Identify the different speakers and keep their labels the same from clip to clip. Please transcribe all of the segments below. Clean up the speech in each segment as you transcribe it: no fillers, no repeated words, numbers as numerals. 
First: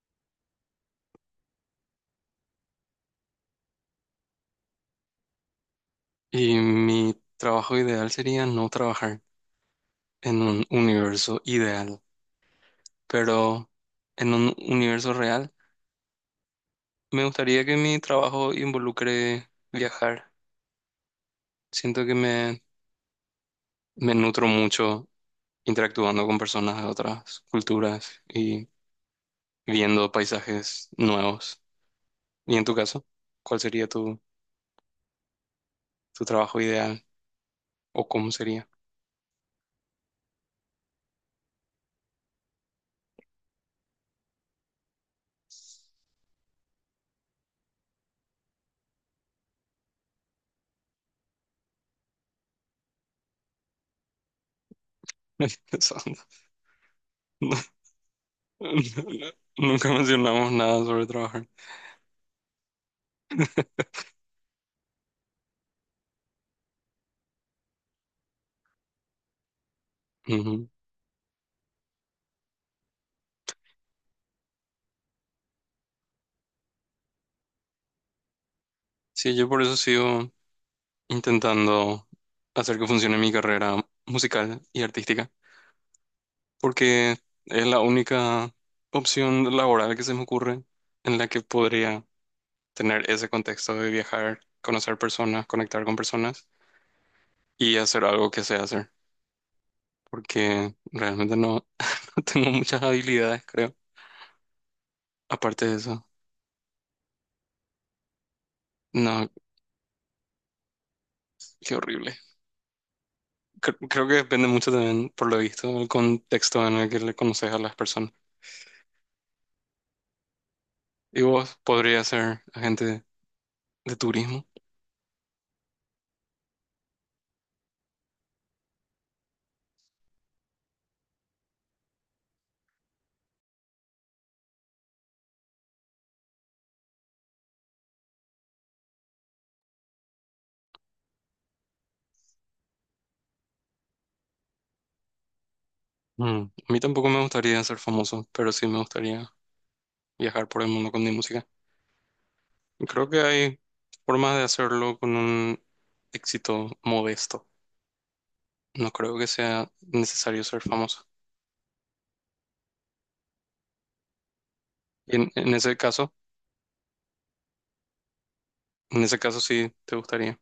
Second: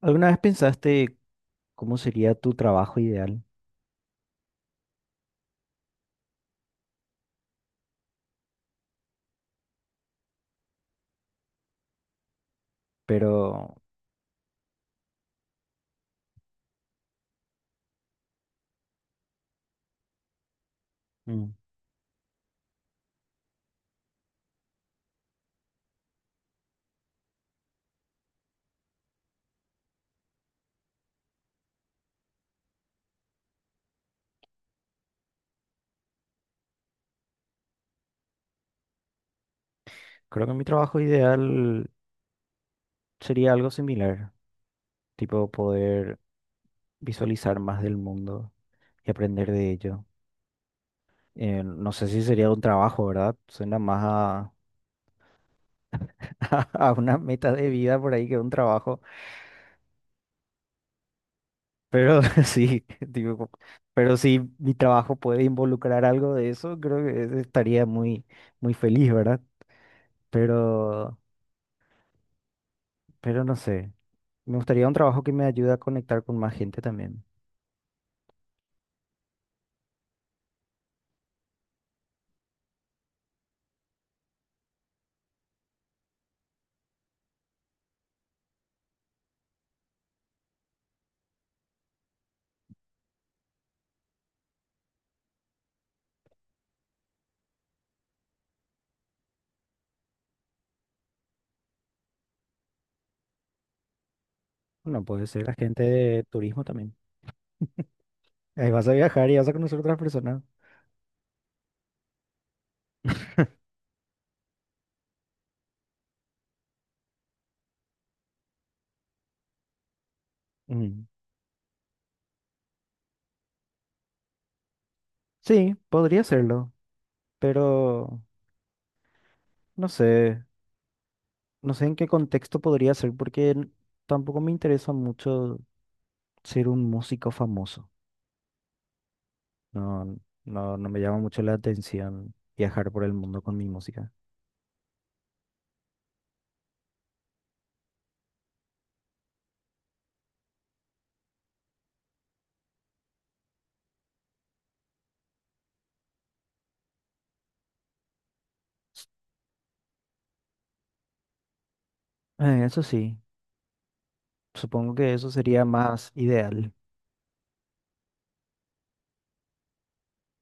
Speaker 1: ¿Alguna vez pensaste cómo sería tu trabajo ideal?
Speaker 2: Y mi trabajo ideal sería no trabajar en un universo ideal,
Speaker 1: Pero
Speaker 2: pero en un universo real me gustaría que mi trabajo involucre viajar.
Speaker 1: mm,
Speaker 2: Siento que me nutro mucho interactuando con personas de otras culturas y viendo paisajes nuevos. Y en tu caso, ¿cuál sería tu trabajo ideal o cómo sería?
Speaker 1: creo que mi trabajo ideal sería algo similar, tipo poder visualizar más del mundo y aprender de ello. No sé si sería un trabajo, ¿verdad? Suena más a,
Speaker 2: Pensando.
Speaker 1: a una meta
Speaker 2: No,
Speaker 1: de vida por ahí que un
Speaker 2: no, no,
Speaker 1: trabajo,
Speaker 2: nunca mencionamos nada sobre trabajar.
Speaker 1: pero sí, tipo, pero si mi trabajo puede involucrar algo de eso, creo que estaría muy, muy feliz, ¿verdad?
Speaker 2: Ujú.
Speaker 1: Pero... pero no sé. Me gustaría un trabajo que me ayude a conectar con más gente también.
Speaker 2: Sí, yo por eso sigo intentando hacer que funcione mi carrera musical y artística, porque es la única opción laboral que se me ocurre en la que podría tener ese contexto de viajar, conocer personas, conectar con personas y hacer algo que sé hacer, porque realmente no tengo muchas habilidades, creo.
Speaker 1: Bueno, puede ser
Speaker 2: Aparte de
Speaker 1: agente
Speaker 2: eso,
Speaker 1: de turismo también. Ahí vas a viajar
Speaker 2: no,
Speaker 1: y vas a conocer otras personas.
Speaker 2: qué horrible. Creo que depende mucho también, por lo visto, del contexto en el que le conoces a las personas.
Speaker 1: Mm.
Speaker 2: ¿Y vos podrías ser agente de turismo?
Speaker 1: Sí, podría serlo, pero no sé, no sé en qué contexto podría ser porque tampoco me interesa mucho ser un músico famoso. No, no, no me llama mucho la atención viajar por el mundo con mi música.
Speaker 2: Mm, a mí tampoco me gustaría ser famoso, pero sí me gustaría viajar por el mundo con mi música. Y creo que hay formas de hacerlo con un éxito modesto. No creo que sea necesario ser famoso.
Speaker 1: Eso sí, supongo que
Speaker 2: Y
Speaker 1: eso sería más ideal.
Speaker 2: en ese caso sí te gustaría.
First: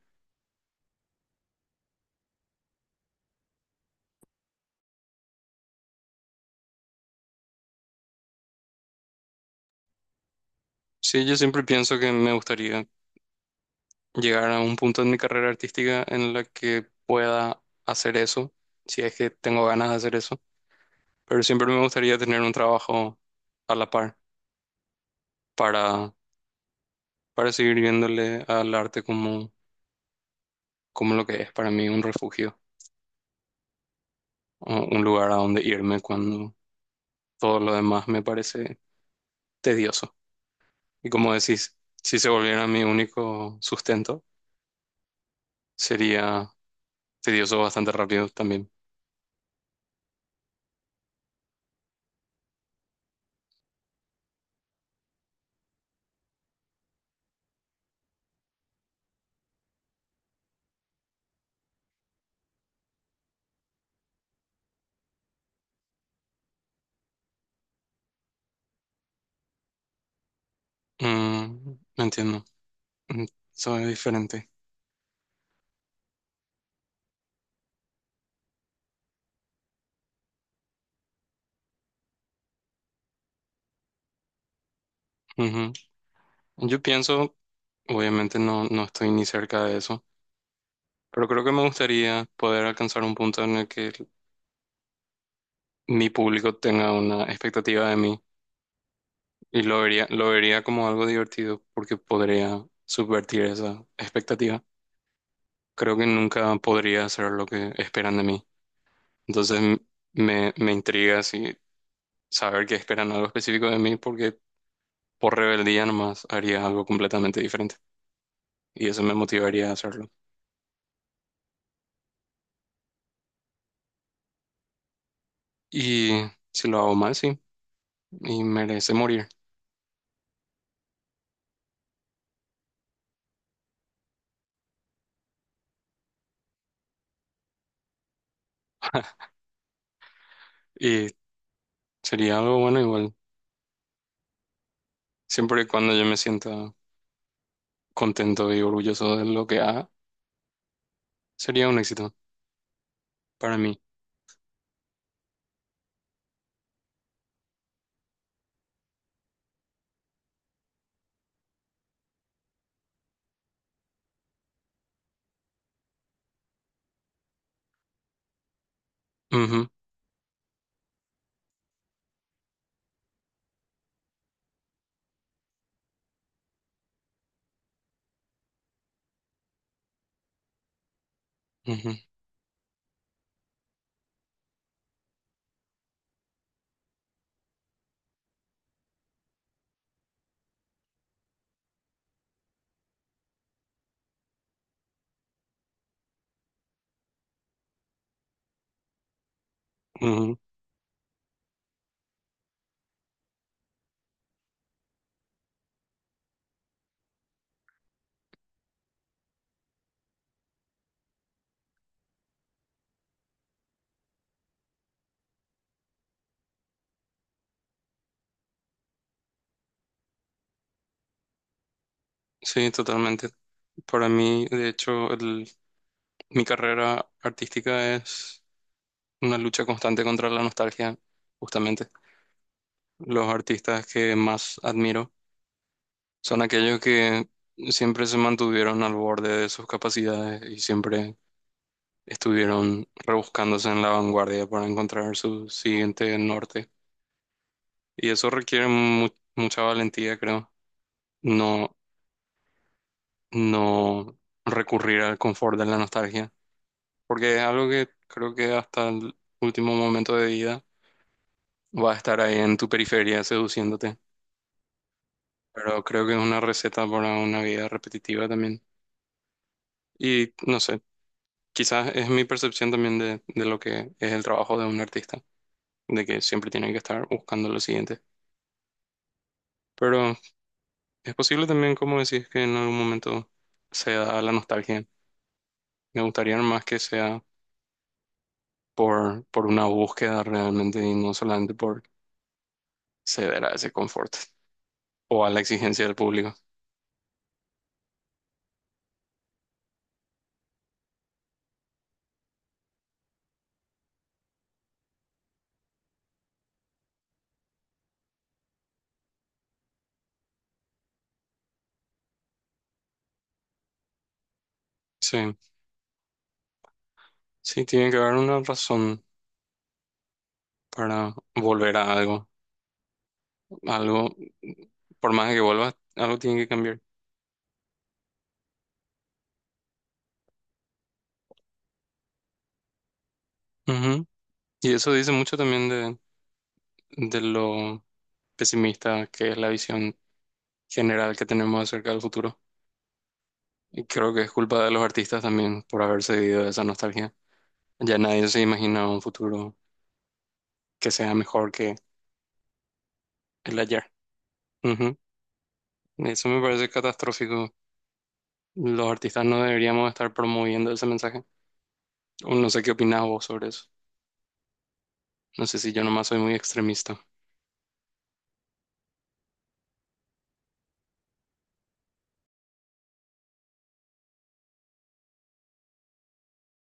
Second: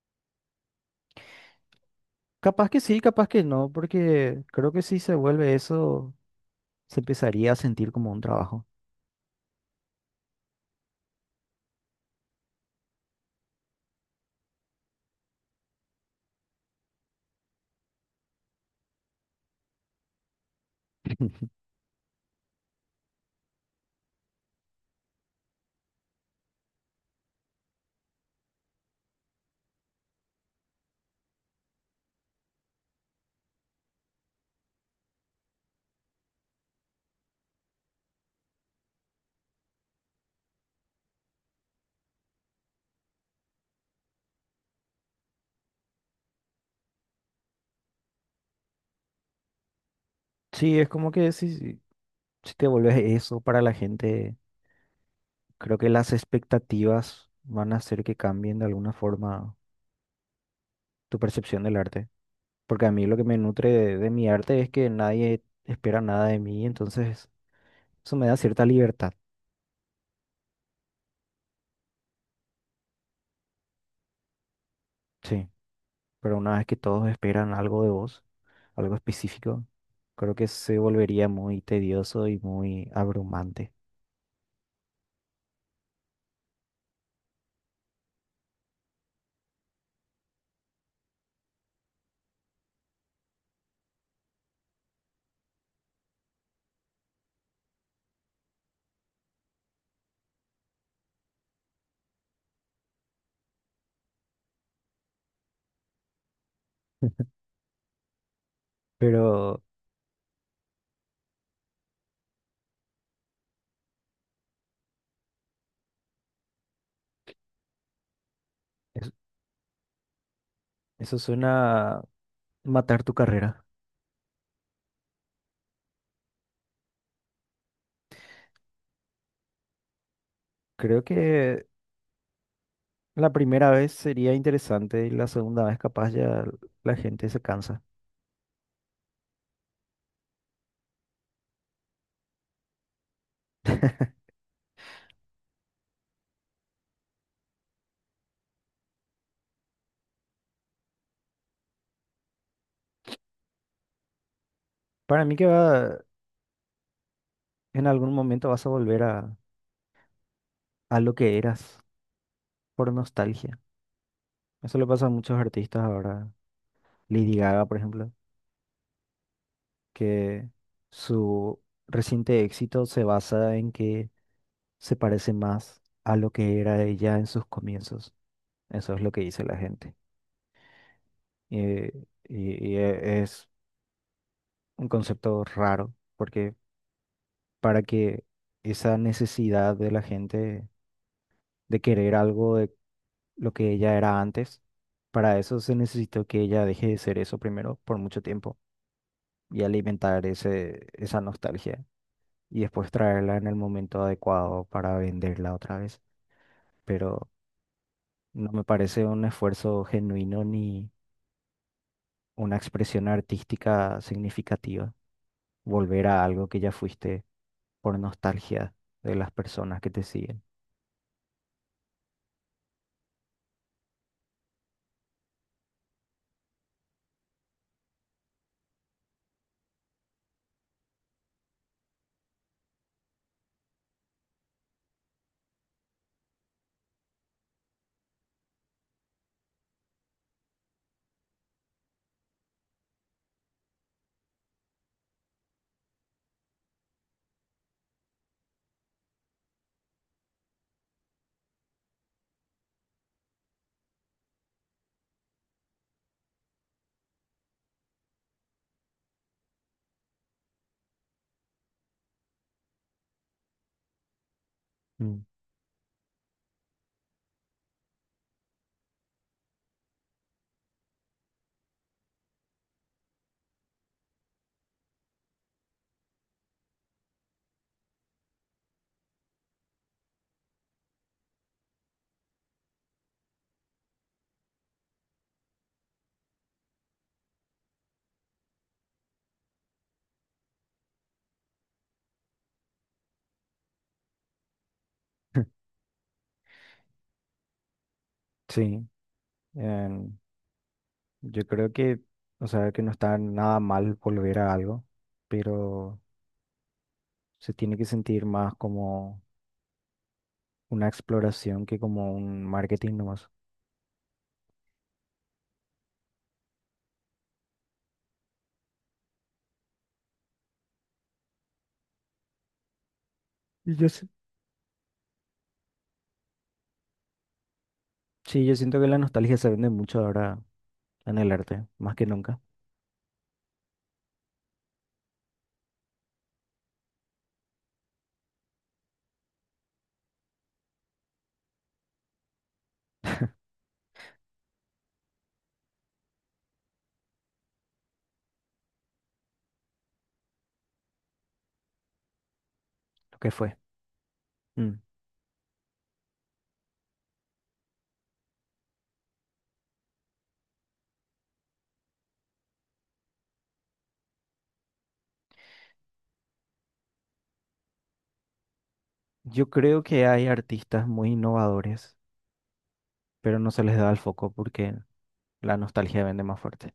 Speaker 1: Capaz que sí, capaz que no, porque creo que si se vuelve eso, se empezaría a sentir como un trabajo.
Speaker 2: Sí, yo siempre pienso que me gustaría llegar a un punto en mi carrera artística en la que pueda hacer eso, si es que tengo ganas de hacer eso. Pero siempre me gustaría tener un trabajo a la par para para seguir viéndole al arte como, como lo que es para mí un refugio, o un lugar a donde irme cuando todo lo demás me parece tedioso. Y como decís, si se volviera mi único sustento, sería tedioso bastante rápido también.
Speaker 1: Sí, es como que si, si te vuelves eso para la gente, creo que las expectativas van a hacer que cambien de alguna forma tu percepción del arte. Porque a mí lo que me nutre de mi arte es que nadie espera nada de mí, entonces eso me da cierta libertad.
Speaker 2: Mm, entiendo. Mm, eso es diferente.
Speaker 1: Sí. Pero una vez que todos esperan algo de vos, algo específico, creo que se volvería muy tedioso y muy abrumante.
Speaker 2: Ujú. Yo pienso, obviamente no estoy ni cerca de eso, pero creo que me gustaría poder alcanzar un punto en el que mi público tenga una expectativa de mí. Y lo vería como algo divertido porque podría subvertir esa expectativa. Creo que nunca podría hacer lo que esperan de mí. Entonces
Speaker 1: Pero
Speaker 2: me intriga si saber que esperan algo específico de mí porque por rebeldía nomás haría algo completamente diferente. Y eso
Speaker 1: es-
Speaker 2: me motivaría a hacerlo.
Speaker 1: eso suena a matar tu carrera.
Speaker 2: Y si lo hago mal, sí. Y merece morir.
Speaker 1: Creo que la primera vez sería interesante y la segunda vez capaz ya la gente se cansa.
Speaker 2: Y sería algo bueno igual. Siempre y cuando yo me sienta contento y orgulloso de lo que haga, sería un éxito para mí.
Speaker 1: Para mí que va, en algún momento vas a volver a lo que eras por nostalgia. Eso le pasa a muchos artistas ahora. Lady Gaga, por ejemplo.
Speaker 2: Ujú,
Speaker 1: Que su reciente éxito se basa en que se parece más a lo que era ella en sus comienzos. Eso es lo que dice la gente. Eh,
Speaker 2: ujú,
Speaker 1: y, y es un concepto raro, porque para que esa necesidad de la gente de querer algo de lo que ella era antes, para eso se necesitó que ella deje de ser eso primero por mucho tiempo y alimentar
Speaker 2: ujú.
Speaker 1: ese, esa nostalgia. Y después traerla en el momento adecuado para venderla otra vez. Pero no me parece un esfuerzo genuino ni una expresión artística significativa volver a algo que ya fuiste por nostalgia de las personas que te siguen.
Speaker 2: Sí, totalmente. Para mí, de hecho, mi carrera artística es una lucha constante contra la nostalgia, justamente. Los artistas que más admiro son aquellos que siempre se mantuvieron al borde de sus capacidades y siempre estuvieron rebuscándose en la vanguardia para encontrar su siguiente norte. Y eso requiere mucha valentía, creo. No, no recurrir al confort de la nostalgia porque es algo que creo que hasta el último momento de vida va a estar ahí en tu periferia seduciéndote.
Speaker 1: Mm.
Speaker 2: Pero creo que es una receta para una vida repetitiva también. Y no sé, quizás es mi percepción también de lo que es el trabajo de un artista, de que siempre tiene que estar buscando lo siguiente. Pero es posible también, como decís, que en algún momento se da la nostalgia. Me gustaría más que sea por una búsqueda realmente y no solamente por ceder a ese confort o a la exigencia del público.
Speaker 1: Sí, em, yo creo que, o sea, que no está nada mal volver a algo, pero se tiene que sentir más como una exploración que como un marketing nomás.
Speaker 2: Sí, sí, tiene que haber una razón para volver a algo.
Speaker 1: Y yo, s-
Speaker 2: Algo, por más que vuelvas, algo tiene que cambiar.
Speaker 1: Sí, yo siento que la nostalgia se vende mucho ahora en el arte, más que nunca,
Speaker 2: Ujú. Y eso dice mucho también de lo pesimista que es la visión general que tenemos acerca del futuro. Y creo que es culpa de los artistas también por haber cedido a esa nostalgia. Ya nadie se imagina un futuro que sea mejor que
Speaker 1: lo que fue.
Speaker 2: el ayer.
Speaker 1: Mm.
Speaker 2: Ujú. Eso me parece catastrófico. Los artistas no deberíamos estar promoviendo ese mensaje. O no sé qué opinas vos sobre eso. No sé si yo nomás soy muy extremista.
Speaker 1: Yo creo que hay artistas muy innovadores, pero no se les da el foco porque la nostalgia vende más fuerte.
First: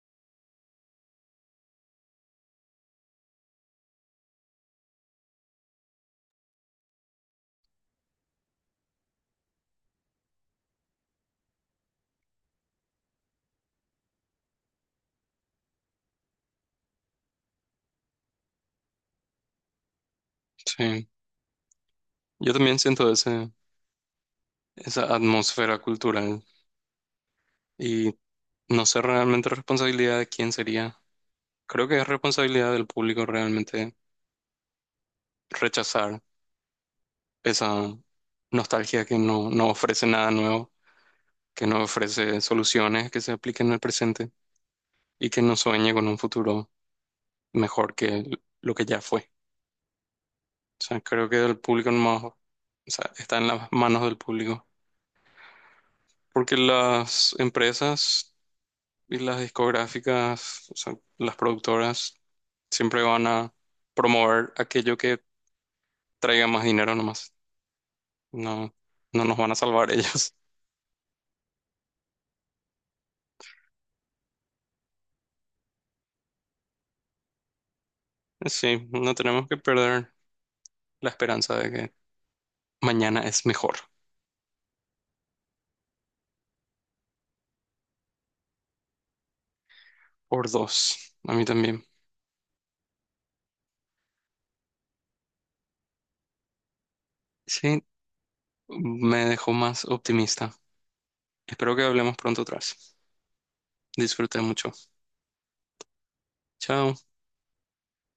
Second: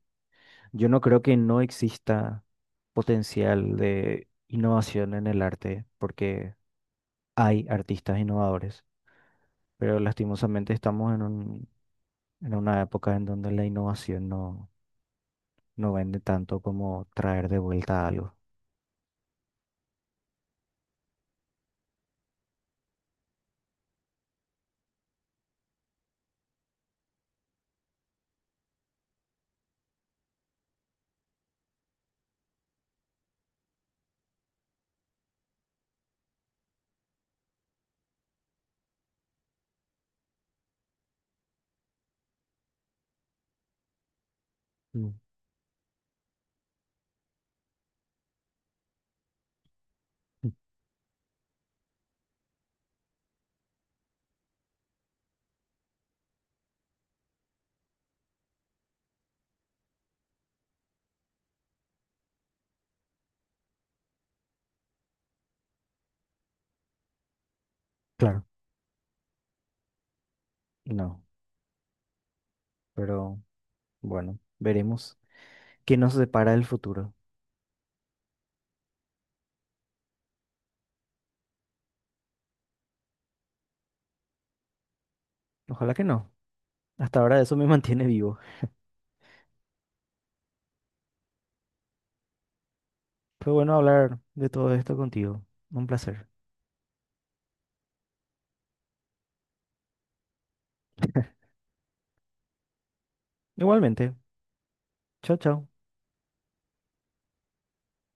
Speaker 1: Yo no creo que no exista potencial de innovación en el arte porque hay artistas innovadores, pero lastimosamente estamos en un, en una época en donde la innovación no, no vende tanto como traer de vuelta algo.
Speaker 2: Sí, yo también siento esa atmósfera cultural y no sé realmente responsabilidad de quién sería. Creo que es responsabilidad del público realmente rechazar esa nostalgia que no ofrece nada nuevo, que no ofrece soluciones que se apliquen al presente
Speaker 1: Mm.
Speaker 2: y que no sueñe con un futuro mejor que lo que ya fue.
Speaker 1: Mm.
Speaker 2: O sea, creo que el público nomás, o sea, está en las manos del público. Porque las empresas y las discográficas, o sea, las productoras, siempre van a promover aquello que traiga más dinero nomás.
Speaker 1: Claro.
Speaker 2: No, no nos van a salvar ellos.
Speaker 1: No, pero... Bueno, veremos qué nos depara el futuro.
Speaker 2: Sí, no tenemos que perder la esperanza de que mañana es mejor.
Speaker 1: Ojalá que no. Hasta ahora eso me mantiene vivo.
Speaker 2: Por dos, a mí también.
Speaker 1: Fue bueno hablar de todo esto contigo. Un placer.
Speaker 2: Sí, me dejó más optimista. Espero que hablemos pronto atrás.
Speaker 1: Igualmente.
Speaker 2: Disfruté mucho.
Speaker 1: Chao, chao.
Speaker 2: Chao.